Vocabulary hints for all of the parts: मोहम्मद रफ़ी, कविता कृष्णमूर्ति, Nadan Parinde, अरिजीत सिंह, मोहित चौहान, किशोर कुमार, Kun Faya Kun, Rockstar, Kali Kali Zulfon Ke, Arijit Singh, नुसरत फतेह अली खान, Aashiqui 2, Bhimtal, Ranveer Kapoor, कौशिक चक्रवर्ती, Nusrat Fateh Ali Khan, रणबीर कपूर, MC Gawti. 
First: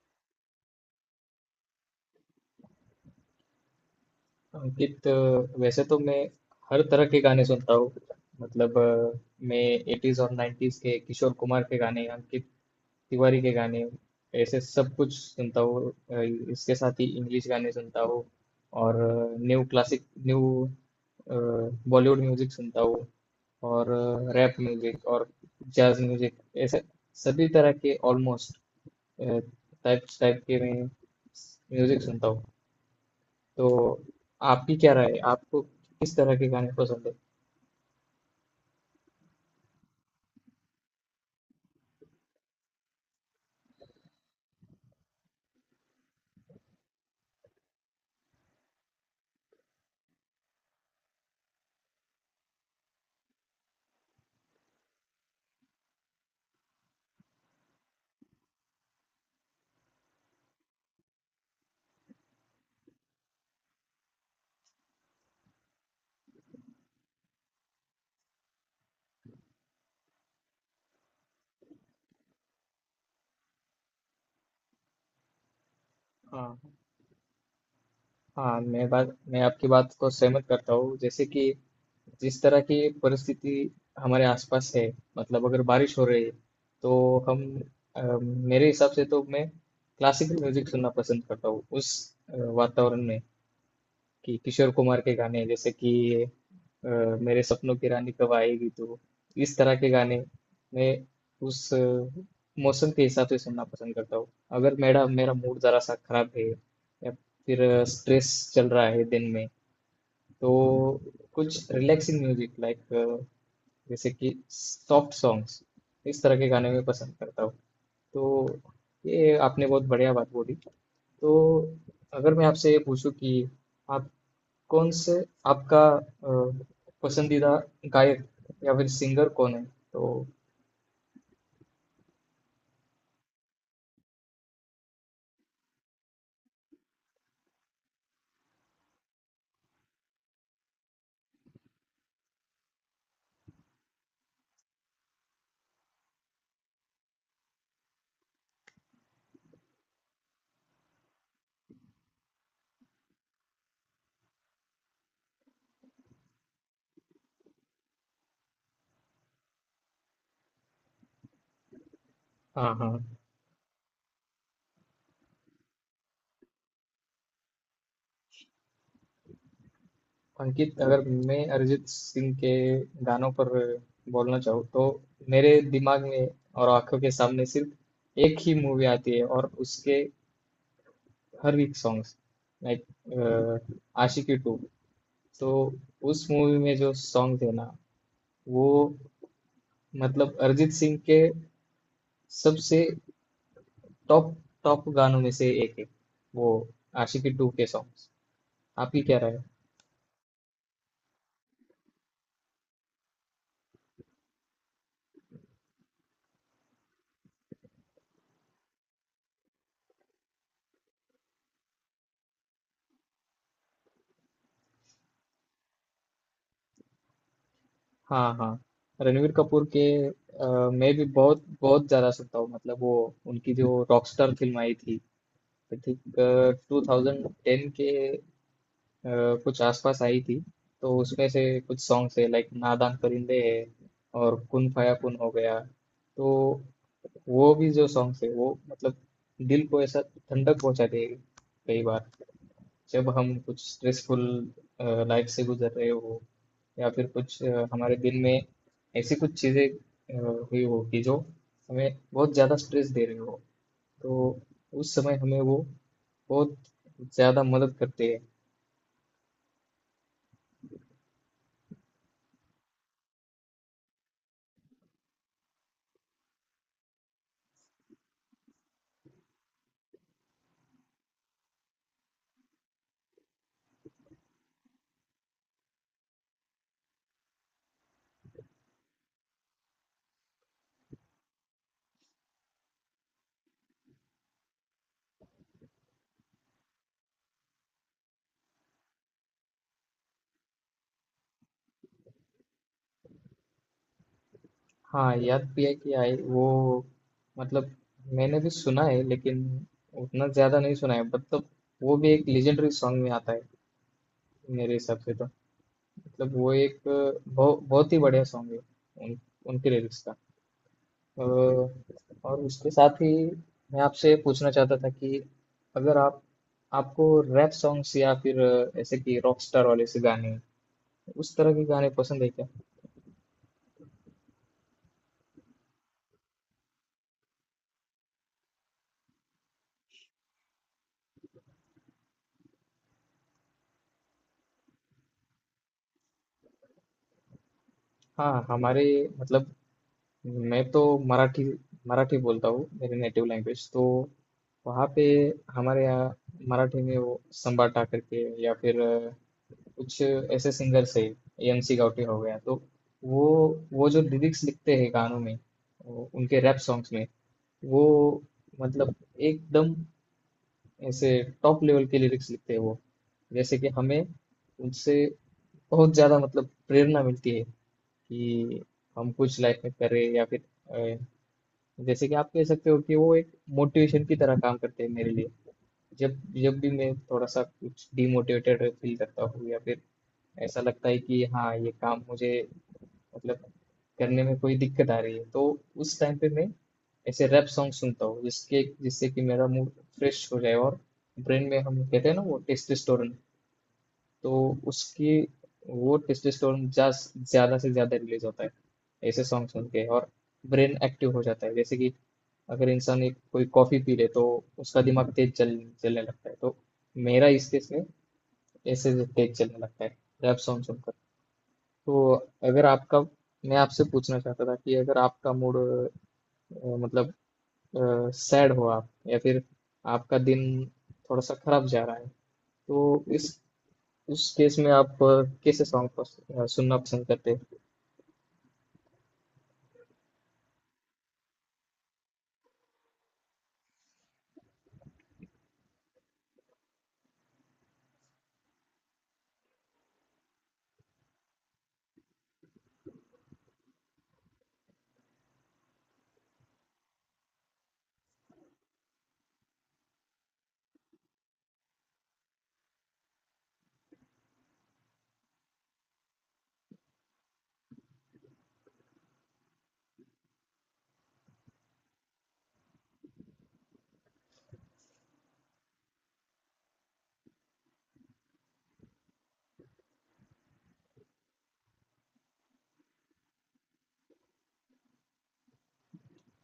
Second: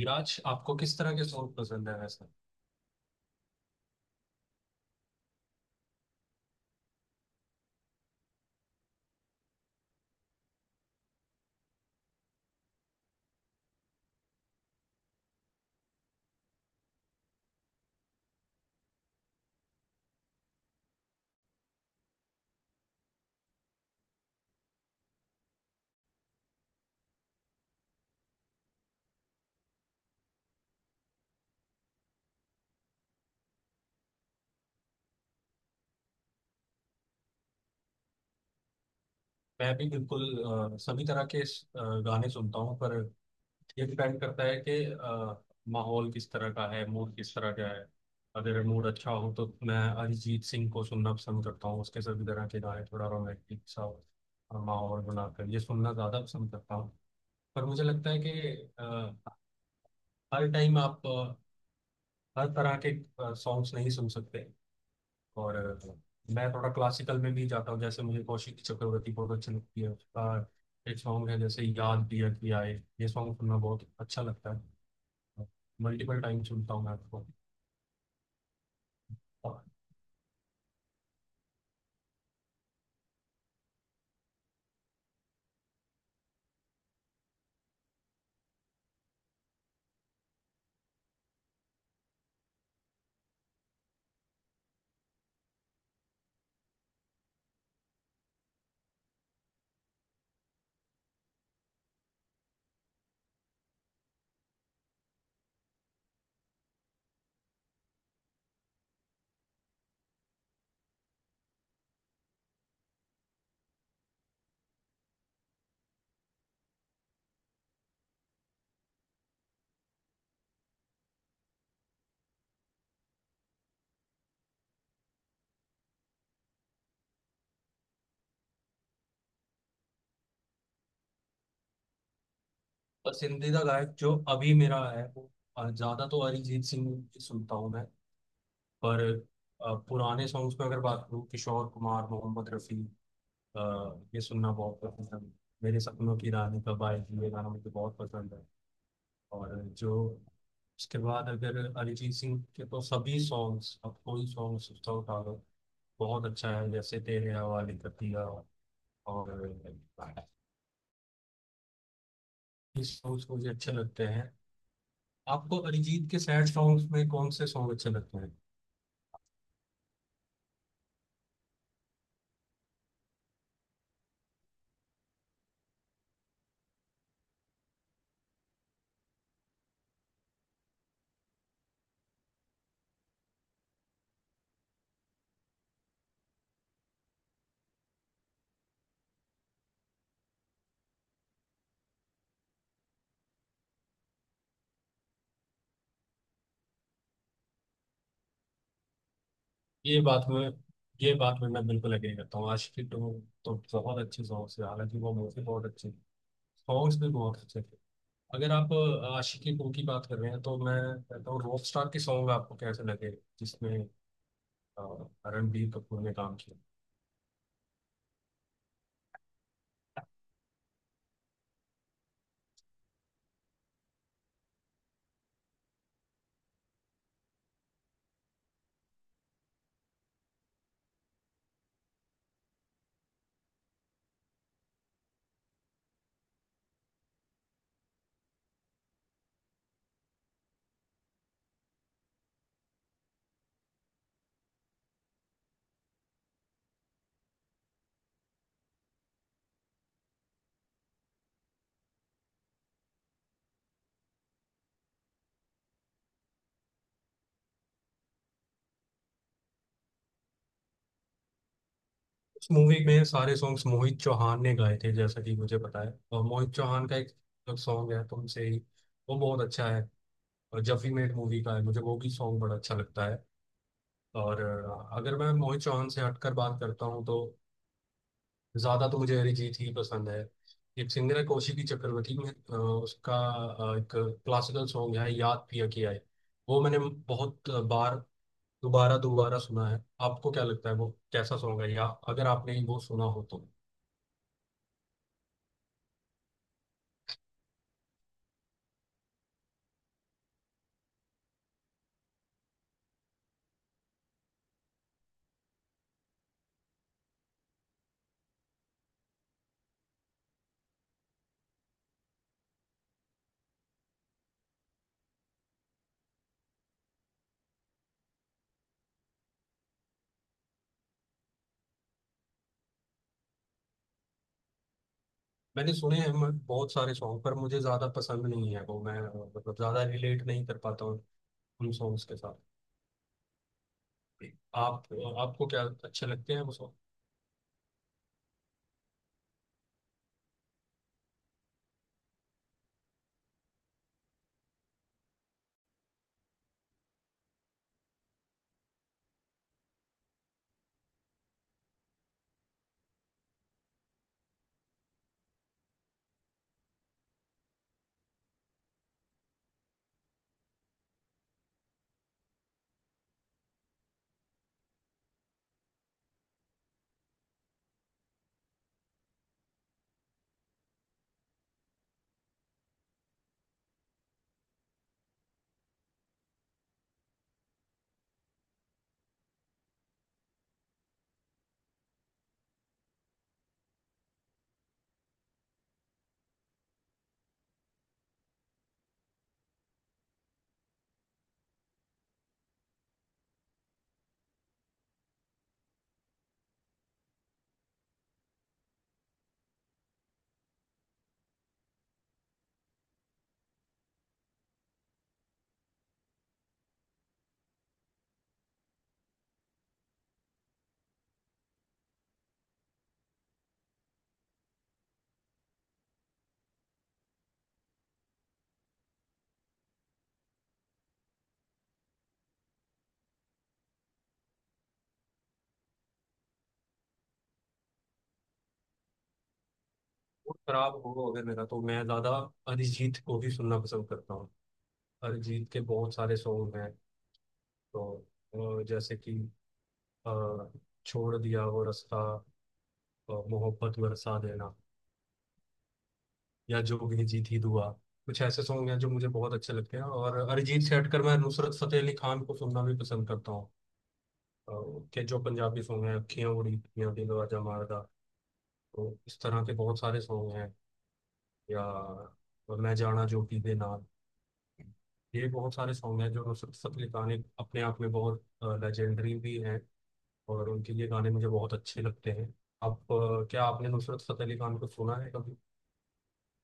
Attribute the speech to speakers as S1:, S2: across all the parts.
S1: विराज, आपको किस तरह के सॉन्ग पसंद है वैसे?
S2: अंकित, वैसे तो मैं हर तरह के गाने सुनता हूँ। मतलब मैं 80s और 90s के किशोर कुमार के गाने, अंकित तिवारी के गाने, ऐसे सब कुछ सुनता हूँ। इसके साथ ही इंग्लिश गाने सुनता हूँ, और new classic, new Bollywood music सुनता हूँ, और रैप म्यूजिक और जैज म्यूजिक, ऐसे सभी तरह के ऑलमोस्ट टाइप्स टाइप के मैं म्यूजिक सुनता हूँ। तो आपकी क्या राय है? आपको किस तरह के गाने पसंद है?
S1: मैं भी बिल्कुल सभी तरह के गाने सुनता हूँ, पर ये डिपेंड करता है कि माहौल किस तरह का है, मूड किस तरह का है। अगर मूड अच्छा हो तो मैं अरिजीत सिंह को सुनना पसंद करता हूँ, उसके सभी तरह के गाने, थोड़ा रोमांटिक सा माहौल बनाकर ये सुनना ज़्यादा पसंद करता हूँ। पर मुझे लगता है कि अ, हर टाइम आप हर तरह के सॉन्ग्स नहीं सुन सकते। और मैं थोड़ा क्लासिकल में भी जाता हूँ, जैसे मुझे कौशिक चक्रवर्ती बहुत अच्छी लगती है, उसका एक सॉन्ग है जैसे याद दिया कि आए, ये सॉन्ग सुनना बहुत अच्छा लगता है, मल्टीपल टाइम सुनता
S2: हाँ,
S1: हूँ मैं आपको।
S2: हाँ, मैं
S1: और
S2: आपकी बात को सहमत करता हूँ। जैसे कि जिस तरह की परिस्थिति हमारे आसपास है, मतलब अगर बारिश हो रही है तो हम, मेरे हिसाब से तो मैं क्लासिकल म्यूजिक सुनना पसंद करता हूँ उस वातावरण में। कि किशोर कुमार के गाने, जैसे कि अ, मेरे सपनों की रानी कब आएगी तू, इस तरह के गाने मैं उस मौसम के हिसाब से सुनना पसंद करता हूँ। अगर मेरा मेरा मूड जरा सा खराब है, या फिर स्ट्रेस चल रहा है दिन में, तो कुछ रिलैक्सिंग म्यूजिक लाइक, जैसे कि सॉफ्ट सॉन्ग्स, इस तरह के गाने मैं पसंद करता हूँ। तो ये आपने बहुत बढ़िया बात बोली। तो अगर मैं आपसे ये पूछूं कि आप कौन से, आपका पसंदीदा गायक या फिर सिंगर कौन है? तो
S1: पसंदीदा गायक जो अभी मेरा है, वो ज्यादा तो अरिजीत सिंह की सुनता हूँ मैं, पर पुराने सॉन्ग्स में अगर बात करूँ, किशोर कुमार, मोहम्मद रफ़ी, अ, ये सुनना बहुत पसंद है। मेरे सपनों की रानी कब आएगी, ये गाना मुझे बहुत पसंद है। और जो उसके बाद अगर अरिजीत सिंह के, तो सभी सॉन्ग्स, अब कोई सॉन्ग सोचता उठा लो, बहुत अच्छा है, जैसे तेरे हवाले कर दिया। और
S2: हाँ,
S1: इस
S2: हाँ।
S1: सॉन्ग्स मुझे अच्छे लगते हैं। आपको अरिजीत के सैड सॉन्ग्स में कौन से सॉन्ग अच्छे लगते हैं?
S2: अंकित, अगर मैं अरिजीत सिंह के गानों पर बोलना चाहूँ, तो मेरे दिमाग में और आंखों के सामने सिर्फ एक ही मूवी आती है और उसके हर एक सॉन्ग्स, लाइक आशिकी टू। तो उस मूवी में जो सॉन्ग थे ना, वो, मतलब अरिजीत सिंह के सबसे टॉप टॉप गानों में से एक है, वो आशिकी टू के सॉन्ग्स। आपकी क्या राय है?
S1: ये बात में ये बात में मैं बिल्कुल अग्री करता हूँ। आशिकी टू तो बहुत अच्छे सॉन्ग्स है, हालांकि वो मूवी बहुत अच्छी, सॉन्ग्स भी बहुत अच्छे थे। अगर आप आशिकी टू की बात कर रहे हैं तो मैं कहता हूँ रॉक स्टार के सॉन्ग आपको कैसे लगे? जिसमें, हाँ, रणबीर कपूर ने काम किया।
S2: हाँ, हाँ। रणवीर कपूर के मैं भी बहुत बहुत ज़्यादा सुनता हूँ। मतलब वो, उनकी जो रॉकस्टार फिल्म आई थी, आई थिंक 2010 के अ, कुछ आसपास आई थी। तो उसमें से कुछ सॉन्ग्स है लाइक नादान परिंदे है, और कुन फाया कुन हो गया। तो वो भी जो सॉन्ग्स है वो, मतलब दिल को ऐसा ठंडक पहुंचा देगा। कई बार जब हम कुछ स्ट्रेसफुल लाइफ से गुजर रहे हो, या फिर कुछ हमारे दिन में ऐसी कुछ चीज़ें हुई हो कि जो हमें बहुत ज़्यादा स्ट्रेस दे रहे हो, तो उस समय हमें वो बहुत ज़्यादा मदद करते हैं।
S1: इस मूवी में सारे सॉन्ग्स मोहित चौहान ने गाए थे जैसा कि मुझे पता है, और मोहित चौहान का एक सॉन्ग है तुमसे ही, वो बहुत अच्छा है। और जब वी मेट मूवी का है, मुझे वो भी सॉन्ग बड़ा अच्छा लगता है। और अगर मैं मोहित चौहान से हटकर बात करता हूँ तो ज़्यादा तो मुझे अरिजीत ही पसंद है। एक सिंगर है कौशिकी चक्रवर्ती, में उसका एक क्लासिकल सॉन्ग है याद पिया किया है, वो मैंने बहुत बार दोबारा दोबारा सुना है। आपको क्या लगता है, वो कैसा सॉन्ग है? या अगर आपने वो सुना हो तो।
S2: हाँ, याद भी है कि आई वो, मतलब मैंने भी सुना है लेकिन उतना ज़्यादा नहीं सुना है। मतलब वो भी एक लेजेंडरी सॉन्ग में आता है, मेरे हिसाब से तो। मतलब वो एक बहुत ही बढ़िया सॉन्ग है। उन, उनके लिरिक्स का अ, और उसके साथ ही, मैं आपसे पूछना चाहता था कि अगर आप, आपको रैप सॉन्ग्स या फिर ऐसे कि रॉकस्टार वाले से गाने, उस तरह के गाने पसंद है क्या?
S1: मैंने सुने हैं मैं बहुत सारे सॉन्ग, पर मुझे ज्यादा पसंद नहीं है, वो मैं मतलब ज्यादा रिलेट नहीं कर पाता हूँ उन सॉन्ग्स के साथ। आप आपको क्या अच्छे लगते हैं वो सॉन्ग?
S2: हाँ, हमारे, मतलब मैं तो मराठी मराठी बोलता हूँ, मेरी नेटिव लैंग्वेज। तो वहाँ पे हमारे यहाँ मराठी में वो संबाटा करके या फिर कुछ ऐसे सिंगर्स है, एमसी गाउटी हो गया, तो वो वो जो लिरिक्स लिखते हैं गानों में, वो उनके रैप सॉन्ग्स में, वो मतलब एकदम ऐसे टॉप लेवल के लिरिक्स लिखते हैं वो, जैसे कि हमें उनसे बहुत ज़्यादा मतलब प्रेरणा मिलती है कि हम कुछ लाइफ में करें, या फिर अ, जैसे कि आप कह सकते हो कि वो एक मोटिवेशन की तरह काम करते हैं मेरे लिए। जब जब भी मैं थोड़ा सा कुछ डिमोटिवेटेड फील करता हूँ, या फिर ऐसा लगता है कि हाँ, ये काम मुझे, मतलब करने में कोई दिक्कत आ रही है, तो उस टाइम पे मैं ऐसे रैप सॉन्ग सुनता हूँ जिसके जिससे कि मेरा मूड फ्रेश हो जाए, और ब्रेन में हम कहते हैं ना वो टेस्टोस्टेरोन, तो उसकी, वो टेस्टोस्टेरोन ज्यादा से ज्यादा रिलीज होता है ऐसे सॉन्ग सुन के, और ब्रेन एक्टिव हो जाता है। जैसे कि अगर इंसान एक कोई कॉफी पी ले, तो उसका दिमाग तेज चल चलने लगता है, तो मेरा इस केस में ऐसे तेज चलने लगता है रैप सॉन्ग सुनकर। तो अगर आपका, मैं आपसे पूछना चाहता था कि अगर आपका मूड मतलब सैड हो आप, या फिर आपका दिन थोड़ा सा खराब जा रहा है, तो इस, उस केस में आप कैसे सॉन्ग सुनना पसंद करते हैं?
S1: मूड खराब हो अगर मेरा, तो मैं ज्यादा अरिजीत को भी सुनना पसंद करता हूँ। अरिजीत के बहुत सारे सॉन्ग हैं, तो जैसे कि अ, छोड़ दिया वो रास्ता, मोहब्बत बरसा देना, या जोगी जीत ही दुआ, कुछ ऐसे सॉन्ग हैं जो मुझे बहुत अच्छे लगते हैं। और अरिजीत से हटकर मैं नुसरत फतेह अली खान को सुनना भी पसंद करता हूँ। अ, के जो पंजाबी सॉन्ग हैं, अखियां उड़ी, या दिल आजा मारदा, तो इस तरह के बहुत सारे सॉन्ग हैं। या और मैं जाना जोगी दे नाल, ये बहुत सारे सॉन्ग हैं जो नुसरत फतेह अली खान, एक अपने आप में बहुत लेजेंडरी भी हैं, और उनके ये गाने मुझे बहुत अच्छे लगते हैं। आप क्या आपने नुसरत फतेह अली खान को सुना है कभी?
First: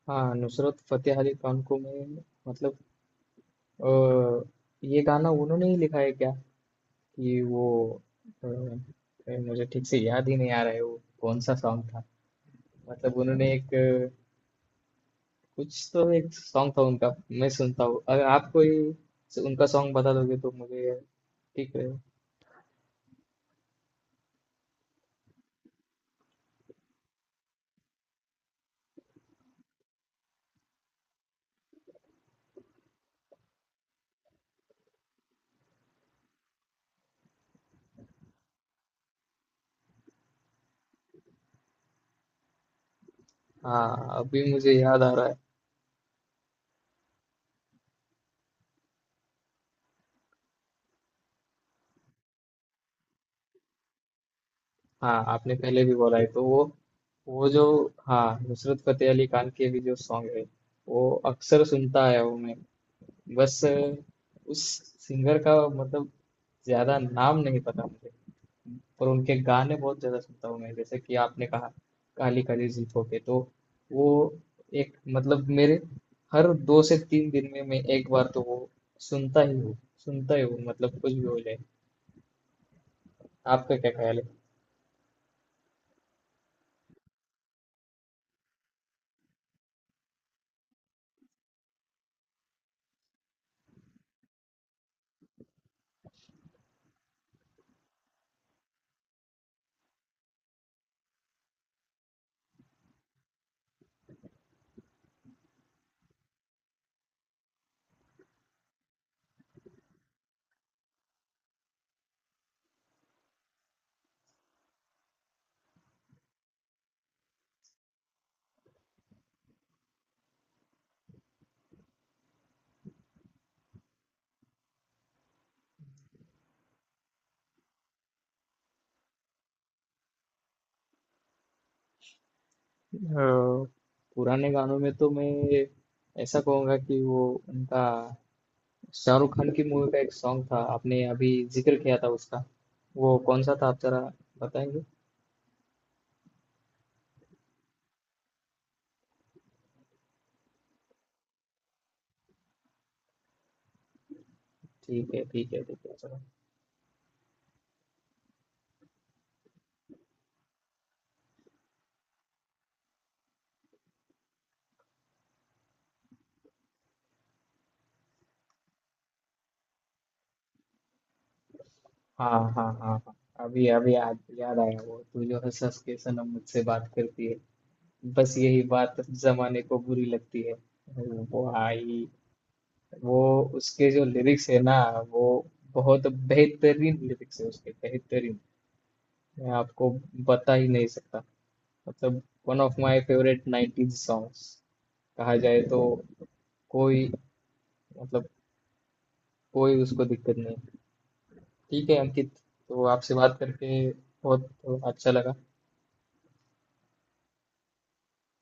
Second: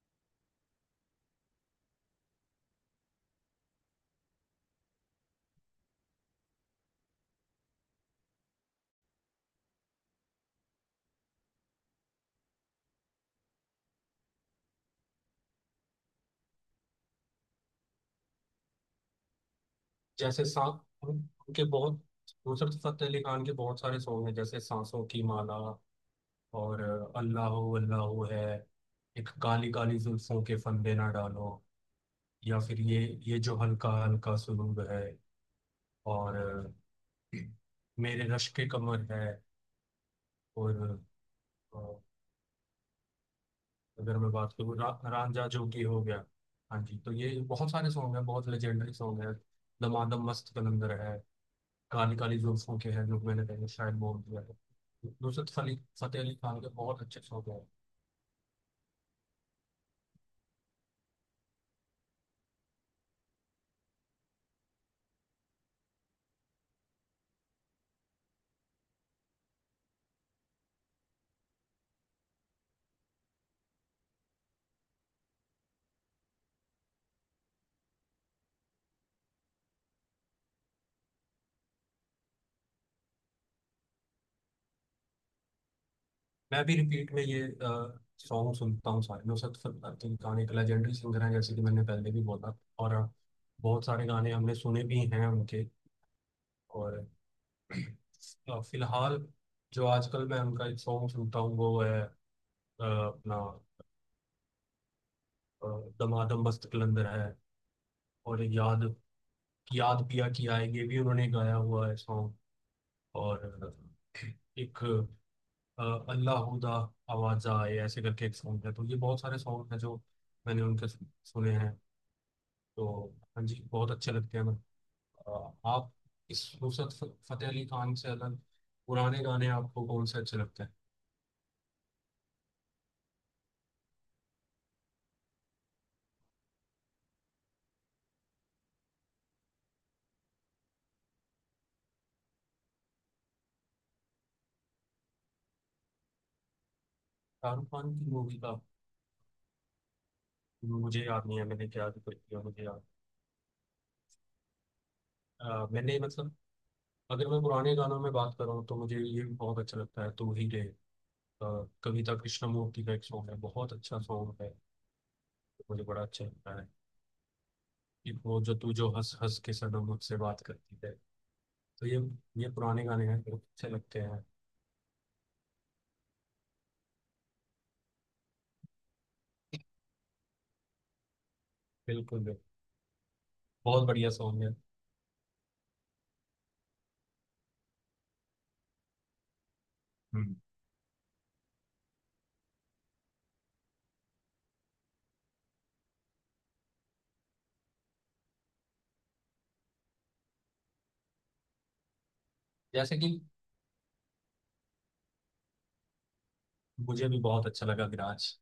S2: हाँ, नुसरत फतेह अली खान को मैं, मतलब अ, ये गाना उन्होंने ही लिखा है क्या? कि वो, मुझे ठीक से याद ही नहीं आ रहा है वो कौन सा सॉन्ग था। मतलब उन्होंने एक, कुछ तो एक सॉन्ग था उनका, मैं सुनता हूँ। अगर आप कोई उनका सॉन्ग बता दोगे
S1: जैसे
S2: तो
S1: सा
S2: मुझे,
S1: उन- उनके
S2: ठीक है।
S1: बहुत नुसरत फतेह अली खान के बहुत सारे सॉन्ग हैं, जैसे सांसों की माला, और अल्लाह हो है, एक काली काली जुल्फों के फंदे ना डालो, या फिर ये जो हल्का हल्का सुरूर है, और मेरे रश के कमर है, और अ,
S2: हाँ,
S1: अगर मैं
S2: अभी
S1: बात
S2: मुझे
S1: करूँ रा,
S2: याद आ रहा है।
S1: रांझा जोगी हो गया। हाँ जी, तो ये बहुत सारे सॉन्ग हैं, बहुत लेजेंडरी सॉन्ग है। दमादम मस्त कलंदर है, काली काली जो उसको के हैं, जो मैंने पहले शायद बोल दिया है।
S2: हाँ,
S1: नुसरत
S2: आपने
S1: फली
S2: पहले भी बोला
S1: फतेह
S2: है,
S1: अली
S2: तो
S1: खान
S2: वो
S1: के बहुत अच्छे
S2: वो
S1: सॉन्ग
S2: जो,
S1: हैं।
S2: हाँ, नुसरत फतेह अली खान के भी जो सॉन्ग है वो अक्सर सुनता आया हूँ मैं। बस उस सिंगर का, मतलब ज्यादा नाम नहीं पता मुझे, और उनके गाने बहुत ज़्यादा सुनता हूँ मैं, जैसे कि आपने कहा काली काली जुल्फों के। तो वो, एक मतलब, मेरे हर 2 से 3 दिन में मैं एक बार तो वो सुनता ही हूँ, सुनता ही हूँ, मतलब कुछ भी हो जाए। आपका क्या ख्याल है?
S1: मैं भी रिपीट में ये सॉन्ग सुनता हूँ सारे। नुसरत फतेह अली खान एक लेजेंडरी सिंगर हैं, जैसे कि मैंने पहले भी बोला, और बहुत सारे गाने हमने सुने भी हैं उनके। और फिलहाल जो आजकल मैं उनका एक सॉन्ग सुनता हूँ वो है, अपना अ, दमादम मस्त कलंदर है, और याद याद पिया की आए, ये भी उन्होंने गाया हुआ है सॉन्ग, और एक अल्लाहूदा आवाजा, ये ऐसे करके एक सॉन्ग है। तो ये बहुत सारे सॉन्ग हैं जो मैंने उनके सुने हैं। तो हाँ जी, बहुत अच्छे लगते हैं। आप इस नुसरत फतेह अली खान से अलग, पुराने गाने आपको कौन से अच्छे लगते हैं?
S2: अ, पुराने गानों में तो मैं ऐसा कहूँगा कि वो उनका, शाहरुख खान की मूवी का एक सॉन्ग था आपने अभी जिक्र किया था, उसका वो कौन सा था, आप जरा बताएंगे?
S1: शाहरुख खान की मूवी का मुझे याद नहीं है, मैंने क्या जिक्र किया, मुझे याद।
S2: ठीक है, ठीक है, ठीक है,
S1: मैंने
S2: चलो।
S1: मतलब, अगर मैं पुराने गानों में बात करूँ तो मुझे ये भी बहुत अच्छा लगता है, तू ही रे, अ, कविता कृष्णमूर्ति का एक सॉन्ग है, बहुत अच्छा सॉन्ग है, मुझे बड़ा अच्छा लगता है। एक वो जो तू जो हंस हंस के सनम मुझसे बात करती है, तो ये
S2: हाँ,
S1: ये
S2: हाँ,
S1: पुराने
S2: हाँ,
S1: गाने
S2: हाँ,
S1: हैं, बहुत
S2: अभी
S1: अच्छे
S2: अभी
S1: लगते
S2: याद
S1: हैं।
S2: याद आया, वो तू जो है सस के सनम मुझसे बात करती है, बस यही बात जमाने को बुरी लगती है, वो आई।
S1: बिल्कुल बिल्कुल,
S2: वो,
S1: बहुत
S2: उसके जो
S1: बढ़िया सॉन्ग
S2: लिरिक्स
S1: है।
S2: है ना, वो बहुत बेहतरीन लिरिक्स है उसके, बेहतरीन, मैं आपको
S1: हम्म।
S2: बता ही नहीं सकता। मतलब one of my favourite 90s songs कहा जाए तो, कोई, मतलब कोई उसको दिक्कत नहीं। ठीक है अंकित, तो
S1: जैसे कि
S2: आपसे बात करके बहुत अच्छा लगा।
S1: मुझे भी बहुत अच्छा लगा, विराज।